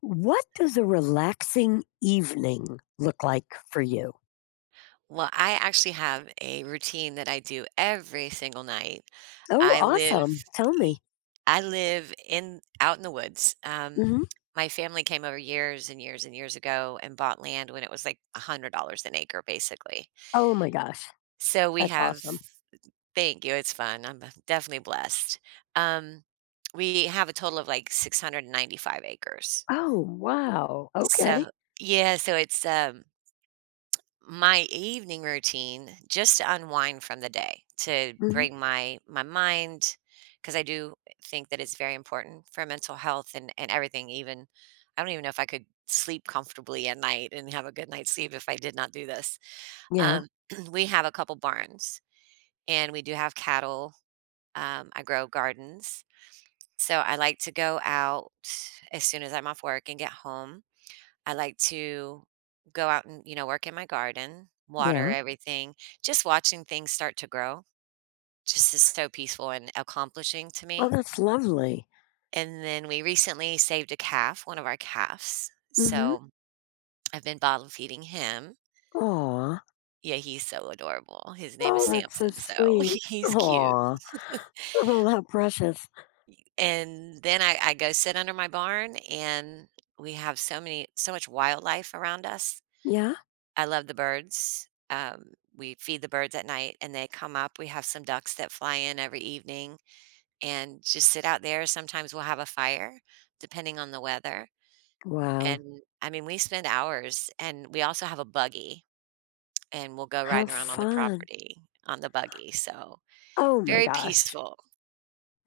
What does a relaxing evening look like for you? Well, I actually have a routine that I do every single night. Oh, I live awesome. Tell y me. I live in out in the woods. Hmm My family came over years and years and years ago and bought land when it was, like, $100 an acre, basically. Oh my gosh. So we That's have awesome. thank you, it's fun, I'm definitely blessed. Um, we have a total of, like, 695 acres. Oh, wow. Okay. So yeah, so it's my evening routine just to unwind from the day to hmm bring my mind because I do think that it's very important for mental health and everything. Even I don't even know if I could sleep comfortably at night and have a good night's sleep if I did not do this. Yeah. um, we have a couple barns and we do have cattle. I grow gardens, so I like to go out as soon as I'm off work and get home. I like to go out and work in my garden, water Yeah. everything. Just watching things start to grow just is so peaceful and accomplishing to Oh, me. that's lovely. And then we recently saved a calf, one of our calves. Mm-hmm. So I've been bottle feeding him. Aw. Yeah, he's so adorable. His name is Oh, that's so Samson. So sweet. he's cute. Aw. Oh, how precious. And then I go sit under my barn, and we have so many, so much wildlife around us. Yeah. I love the birds. We feed the birds at night and they come up. We have some ducks that fly in every evening and just sit out there. Sometimes we'll have a fire, depending on the weather. Wow. And I mean, we spend hours, and we also have a buggy and we'll go Have riding around on the fun. property on the buggy. So Oh my very gosh. peaceful.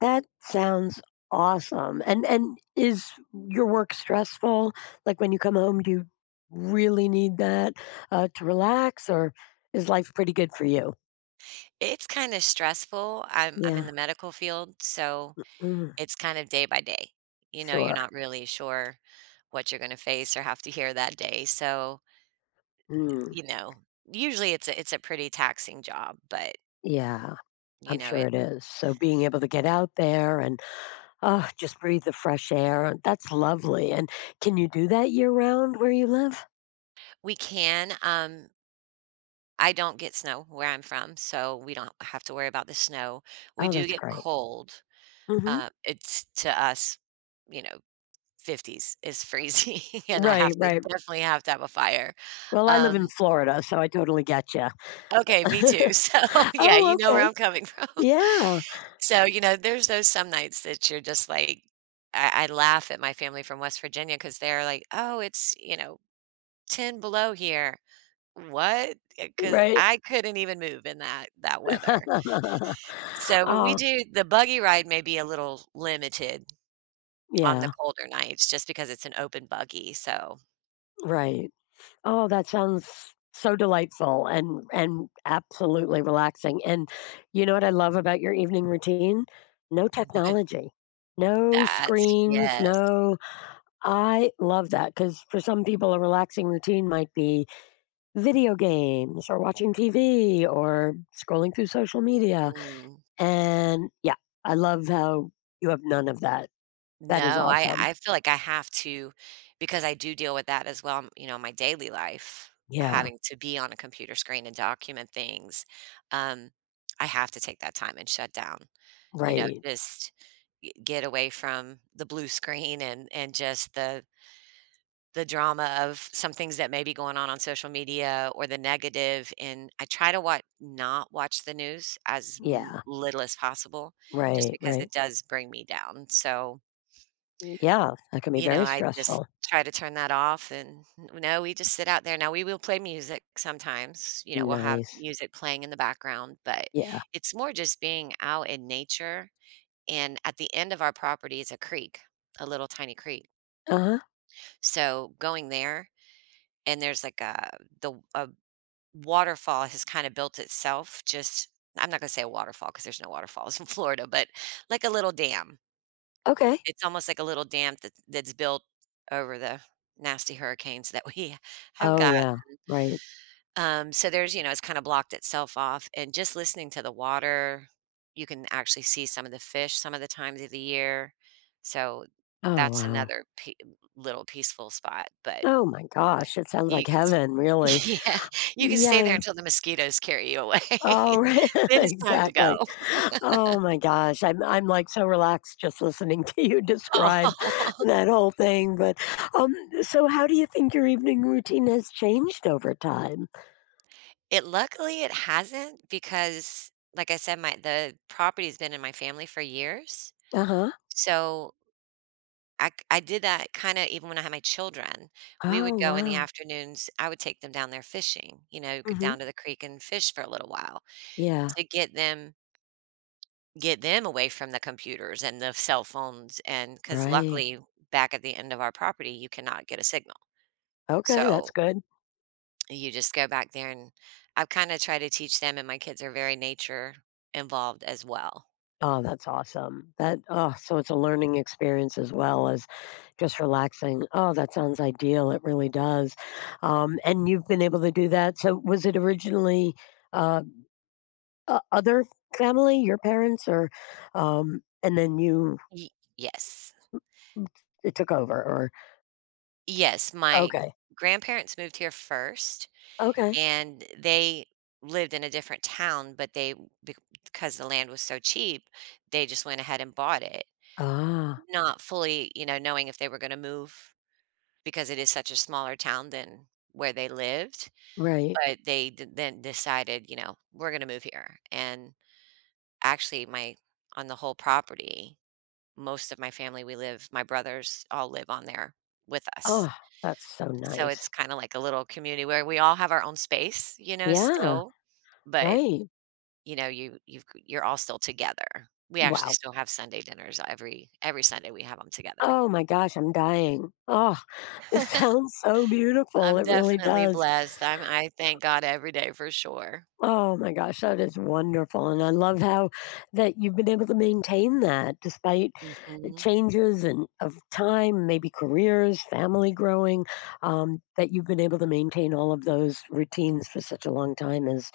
That sounds awesome. And is your work stressful? Like when you come home, do you really need that to relax, or is life pretty good for you? It's kind of stressful. I'm in Yeah, the medical field, so mm, it's kind of day by day. You know, you're sure. not really sure what you're going to face or have to hear that day. So Mm, you know, usually it's a pretty taxing job, but, yeah, you I'm know, sure it it is. So being able to get out there and oh, just breathe the fresh air, that's lovely. And can you do that year round where you live? we can, I don't get snow where I'm from, so we don't have to worry about the snow. We Oh, do that's get great. cold. hmm It's to us, you know, 50s is freezing, and I Right, have to right. definitely have to have a fire. Well, I live in Um Florida, so I totally get you. Okay, me too. So, yeah, Oh, you know where okay. I'm coming from. Yeah, So, you know, there's those some nights that you're just like I laugh at my family from West Virginia because 'cause they're like, "Oh, it's" you know, 10 below here. What? Because right. I couldn't even move in that weather. So, but we Oh, do the buggy ride may be a little limited on the yeah, colder nights just because it's an open buggy, so right. Oh, that sounds so delightful and absolutely relaxing, and you know what I love about your evening routine? No what. technology, no That's screens, yes. no. I love that because for some people, a relaxing routine might be video games or watching TV or scrolling through social media, Mm-mm. and yeah, I love how you have none of that. That is No, I awesome. I feel like I have to because I do deal with that as well, you know, in my daily life, Yeah, having to be on a computer screen and document things. Um, I have to take that time and shut down, you know, right. just get away from the blue screen and just the drama of some things that may be going on social media or the negative. And I try to watch not watch the news as Yeah, little as possible, just right, because right. it does bring me down. So Yeah, that can be you know, very I just stressful. try to turn that off and no, we just sit out there. Now we will play music sometimes, you know, we'll have Nice. music playing in the background, but Yeah. it's more just being out in nature. And at the end of our property is a creek, a little tiny creek. Uh-huh. So going there, and there's like a waterfall has kind of built itself. Just I'm not gonna say a waterfall because there's no waterfalls in Florida, but like a little dam. Okay. It's almost like a little dam that that's built over the nasty hurricanes that we have Oh got. yeah, right. So there's, you know, it's kind of blocked itself off. And just listening to the water, you can actually see some of the fish some of the times of the year. So Oh that's wow. another little peaceful spot. But Oh my gosh, it sounds like you can, heaven, really. Yeah, you can Yeah. stay there Yeah. until the mosquitoes carry you away. Oh, right. Then it's time to go. Exactly. Oh my gosh, I'm like so relaxed just listening to you describe Oh, that whole thing, but um so how do you think your evening routine has changed over time? it luckily it hasn't because, like I said, my the property's been in my family for years. Uh-huh. So I did that kinda even when I had my children. We would Oh go in the wow. afternoons, I would take them down there fishing, you know, g Mhm. down to the creek and fish for a little while Yeah. to get them away from the computers and the cell phones. And because Right. luckily, back at the end of our property, you cannot get a signal. Okay, that's So, good. you just go back there, and I've kinda tried to teach them, and my kids are very nature involved as well. Oh, that's awesome. That, oh, so it's a learning experience as well as just relaxing. Oh, that sounds ideal. It really does. And you've been able to do that. So was it originally uh, other family, your parents, or and then you Ye Yes. it took over? Or Yes, my okay, grandparents moved here first, okay. and they lived in a different town, but they bec because the land was so cheap, they just went ahead and bought it, Ah, not fully, you know, knowing if they were gonna move because it is such a smaller town than where they lived, right. but they d then decided, you know, "We're gonna move here," and actually, my on the whole property, most of my family, we live my brothers all live on there with us, Oh, that's so so it's nice. kinda like a little community where we all have our own space, you know, Yeah. still, but Right. you know, you're all still together. We actually Wow. still have Sunday dinners. Every Sunday we have them together. Oh my gosh, I'm dying. Oh. It sounds so beautiful, I'm it really definitely does. blessed. I thank God every day for sure. Oh my gosh, that is wonderful, and I love how that you've been able to maintain that despite the Mhm. changes and of time, maybe careers, family growing, that you've been able to maintain all of those routines for such a long time is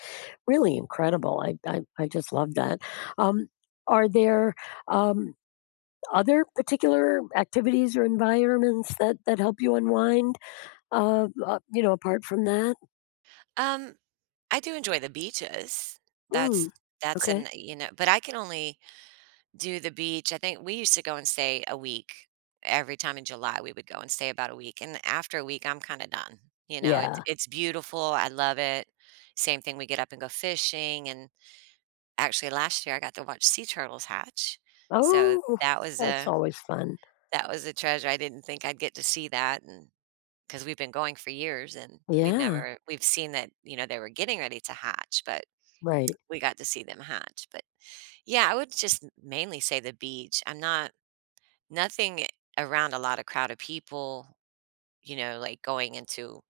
really incredible. I just love that. Um, are there, um, other particular activities or environments that help you unwind, you know, apart from that? Um, I do enjoy the beaches. Mm. That's that's Okay. an you know, but I can only do the beach. I think we used to go and stay a week. Every time in July, we would go and stay about a week, and after a week, I'm kinda done. You know, Yeah. it's beautiful, I love it. Same thing, we get up and go fishing. And actually, last year, I got to watch sea turtles hatch, so Oh, that's always fun. that was a treasure. I didn't think I'd get to see that, and because 'cause we've been going for years, and we Yeah. never we've seen that, you know, they were getting ready to hatch, but Right. we got to see them hatch. But yeah, I would just mainly say the beach. I'm not nothing around a lot of crowd of people, you know, like, going into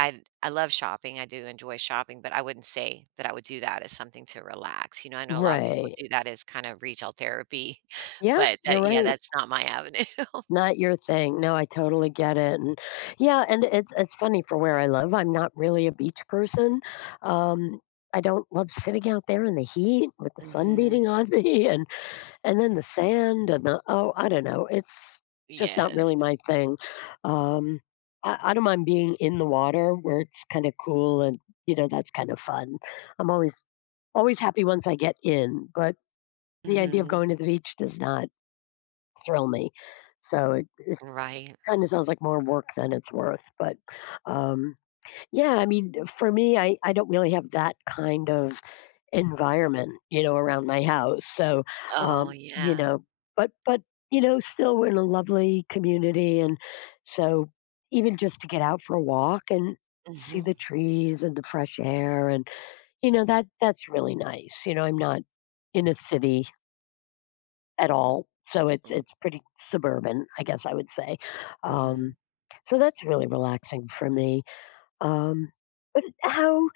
I love shopping, I do enjoy shopping, but I wouldn't say that I would do that as something to relax. You know, I know a lot of people Right. do that as kind of retail therapy, Yeah, but you're that yeah, right. that's not my avenue. Not your thing. No, I totally get it. And yeah, and it's funny for where I live. I'm not really a beach person. Um, I don't love sitting out there in the heat with the sun Mhm. beating on me. And then the sand and the, oh, I don't know, it's just not Yes. really my thing. Um, I don't mind being in the water where it's kind of cool, and you know, that's kind of fun. I'm always, always happy once I get in, but the idea of Mhm. going to the beach does not thrill me. So it Right. kind of sounds like more work than it's worth. But um, yeah, I mean, for me, I don't really have that kind of environment, you know, around my house. So, Oh, you yeah. know, but you know, still we're in a lovely community, and so even just to get out for a walk and see Mhm. the trees and the fresh air, and you know, that that's really nice. You know, I'm not in a city at all, so it's Mm, it's pretty suburban, I guess I would say. mhm. Um, so that's really relaxing for me. Um, but how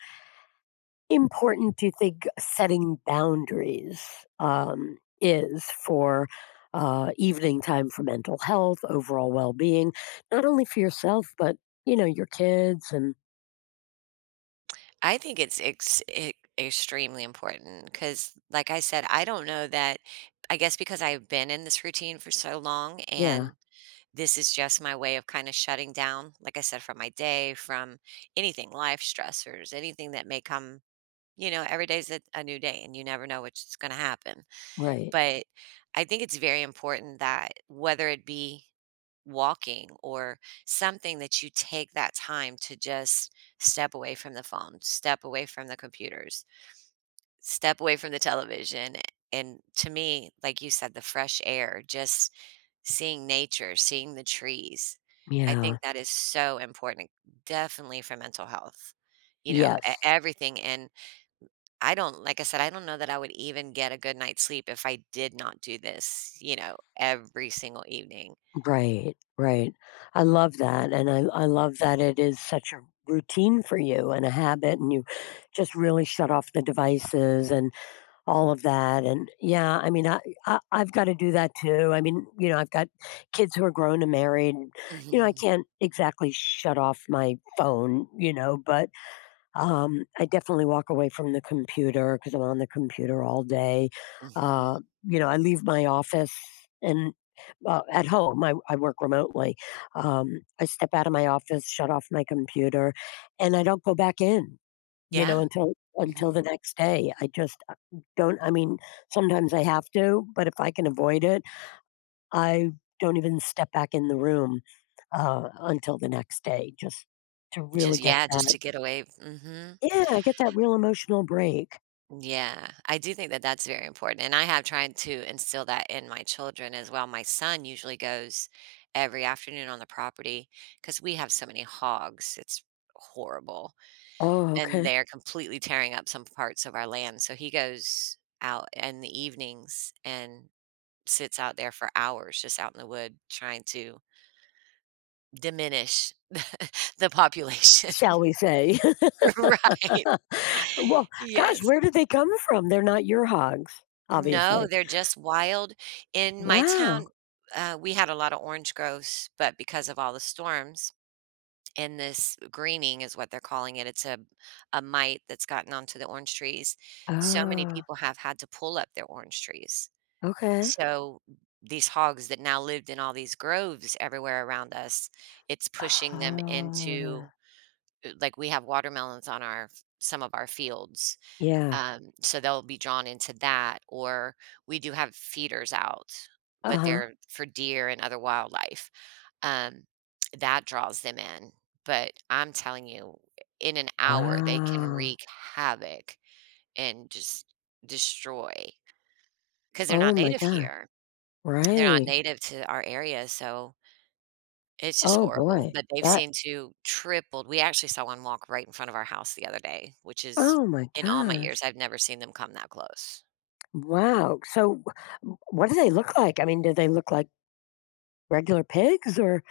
important do you think setting boundaries, is for, evening time for mental health, overall well-being, not only for yourself, but, you know, your kids and I think it's ex e extremely important because, like I said, I don't know that I guess because I've been in this routine for so long. yeah, And this is just my way of kind of shutting down, like I said, from my day, from anything, life stressors, anything that may come. You know, every day's a new day and you never know what's going to happen. right. But I think it's very important that whether it be walking or something, that you take that time to just step away from the phone, step away from the computers, step away from the television. And to me, like you said, the fresh air, just seeing nature, seeing the trees. I Yeah. think that is so important, definitely for mental health. You know, Yes. everything. And I don't, like I said, I don't know that I would even get a good night's sleep if I did not do this, you know, every single evening. Right, right. I love that, and I love that it is such a routine for you and a habit, and you just really shut off the devices and all of that, and yeah, I mean, I've gotta do that too. I mean, you know, I've got kids who are grown and married, and, you know, I Hmm. can't exactly shut off my phone, you know, but, I definitely walk away from the computer because 'cause I'm on the computer all day. Hmm. You know, I leave my office and, well, at home, I work remotely. I step out of my office, shut off my computer, and I don't go back in. You Yeah. know, until Hmm. the next day. I just, don't I mean, sometimes I have to, but if I can avoid it, I don't even step back in the room, until the next day just to really Just, get yeah, that. just to get away. Hmm. Yeah, I get that real emotional break. Yeah, I do think that that's very important, and I have tried to instill that in my children as well. My son usually goes every afternoon on the property because we have so many hogs. It's horrible, Oh, and okay. they're completely tearing up some parts of our land. So he goes out in the evenings and sits out there for hours, just out in the wood, trying to diminish the population. Shall we say. Right. Well, gosh, Yes. where did they come from? They're not your hogs, No, obviously. they're just wild. In my Wow. town, we had a lot of orange groves, but because of all the storms and this greening is what they're calling it, it's a mite that's gotten onto the orange trees. So many Oh, people have had to pull up their orange trees. okay. So these hogs that now lived in all these groves everywhere around us, it's pushing them Oh, into like we have watermelons on our some of our fields. yeah. So they'll be drawn into that, or we do have feeders out, but Uh-huh. they're for deer and other wildlife. Um, that draws them in, but I'm telling you, in an hour, they can Wow. wreak havoc and just destroy because they're Oh not my native god. here. They're not Right. native to our area, so it's just Oh horrible. boy. But they've That, seen to tripled. We actually saw one walk right in front of our house the other day, which is oh my in all my years, gosh. I've never seen them come that close. Wow. So what do they look like? I mean, do they look like regular pigs or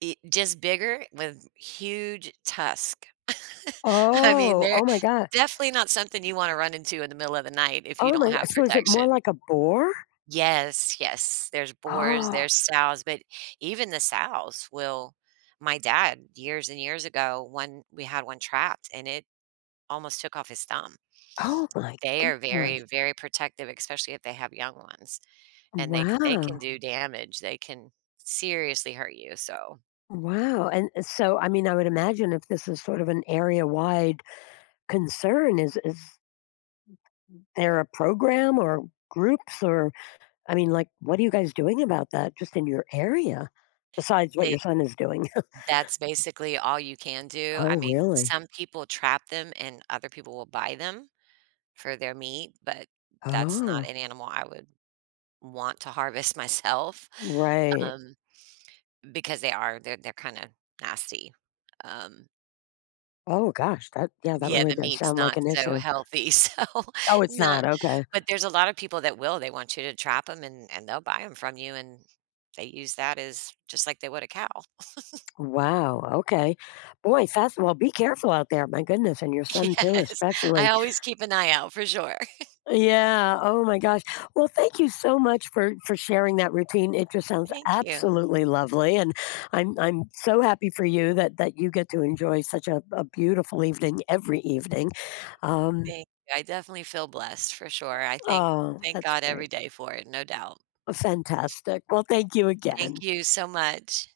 It just bigger with huge tusk. I mean, oh, they're oh my god. definitely not something you wanna run into in the middle of the night if you Oh don't my. have So is it more protection. like a boar? Yes, yes, there's boars, Oh, there's sows, but even the sows will my dad, years and years ago, one we had one trapped, and it almost took off his thumb. oh my They are very, gosh. very protective, especially if they have young ones, and they can Wow. do damage, they can seriously hurt you, so Wow. And so I mean, I would imagine if this is sort of an area wide concern, is there a program or groups or I mean, like, what are you guys doing about that just in your area besides what your they son is doing? that's basically all you can do. I Oh, mean, really? some people trap them and other people will buy them for their meat, but that's not Oh, an animal I would want to harvest myself, right. um, because they are they're kinda nasty. Um, Oh, gosh. That, yeah, that yeah, really the does meat's sound like not an so issue. healthy, so Oh, it's not. not Okay. but there's a lot of people that will, they want you to trap them, and they'll buy them from you, and they use that as just like they would a cow. Wow. Okay. Boy, fast. Well, be careful out there. My goodness. And your son, too, Yes, I especially. always keep an eye out for sure. Yeah, oh my gosh. Well, thank you so much for sharing that routine. It just sounds Thank you. absolutely lovely, and I'm so happy for you that you get to enjoy such a beautiful evening every evening. Um, Thank you, I definitely feel blessed for sure. I think oh, thank that's God every great. day for it, no doubt. Fantastic. Well, thank you again. Thank you so much.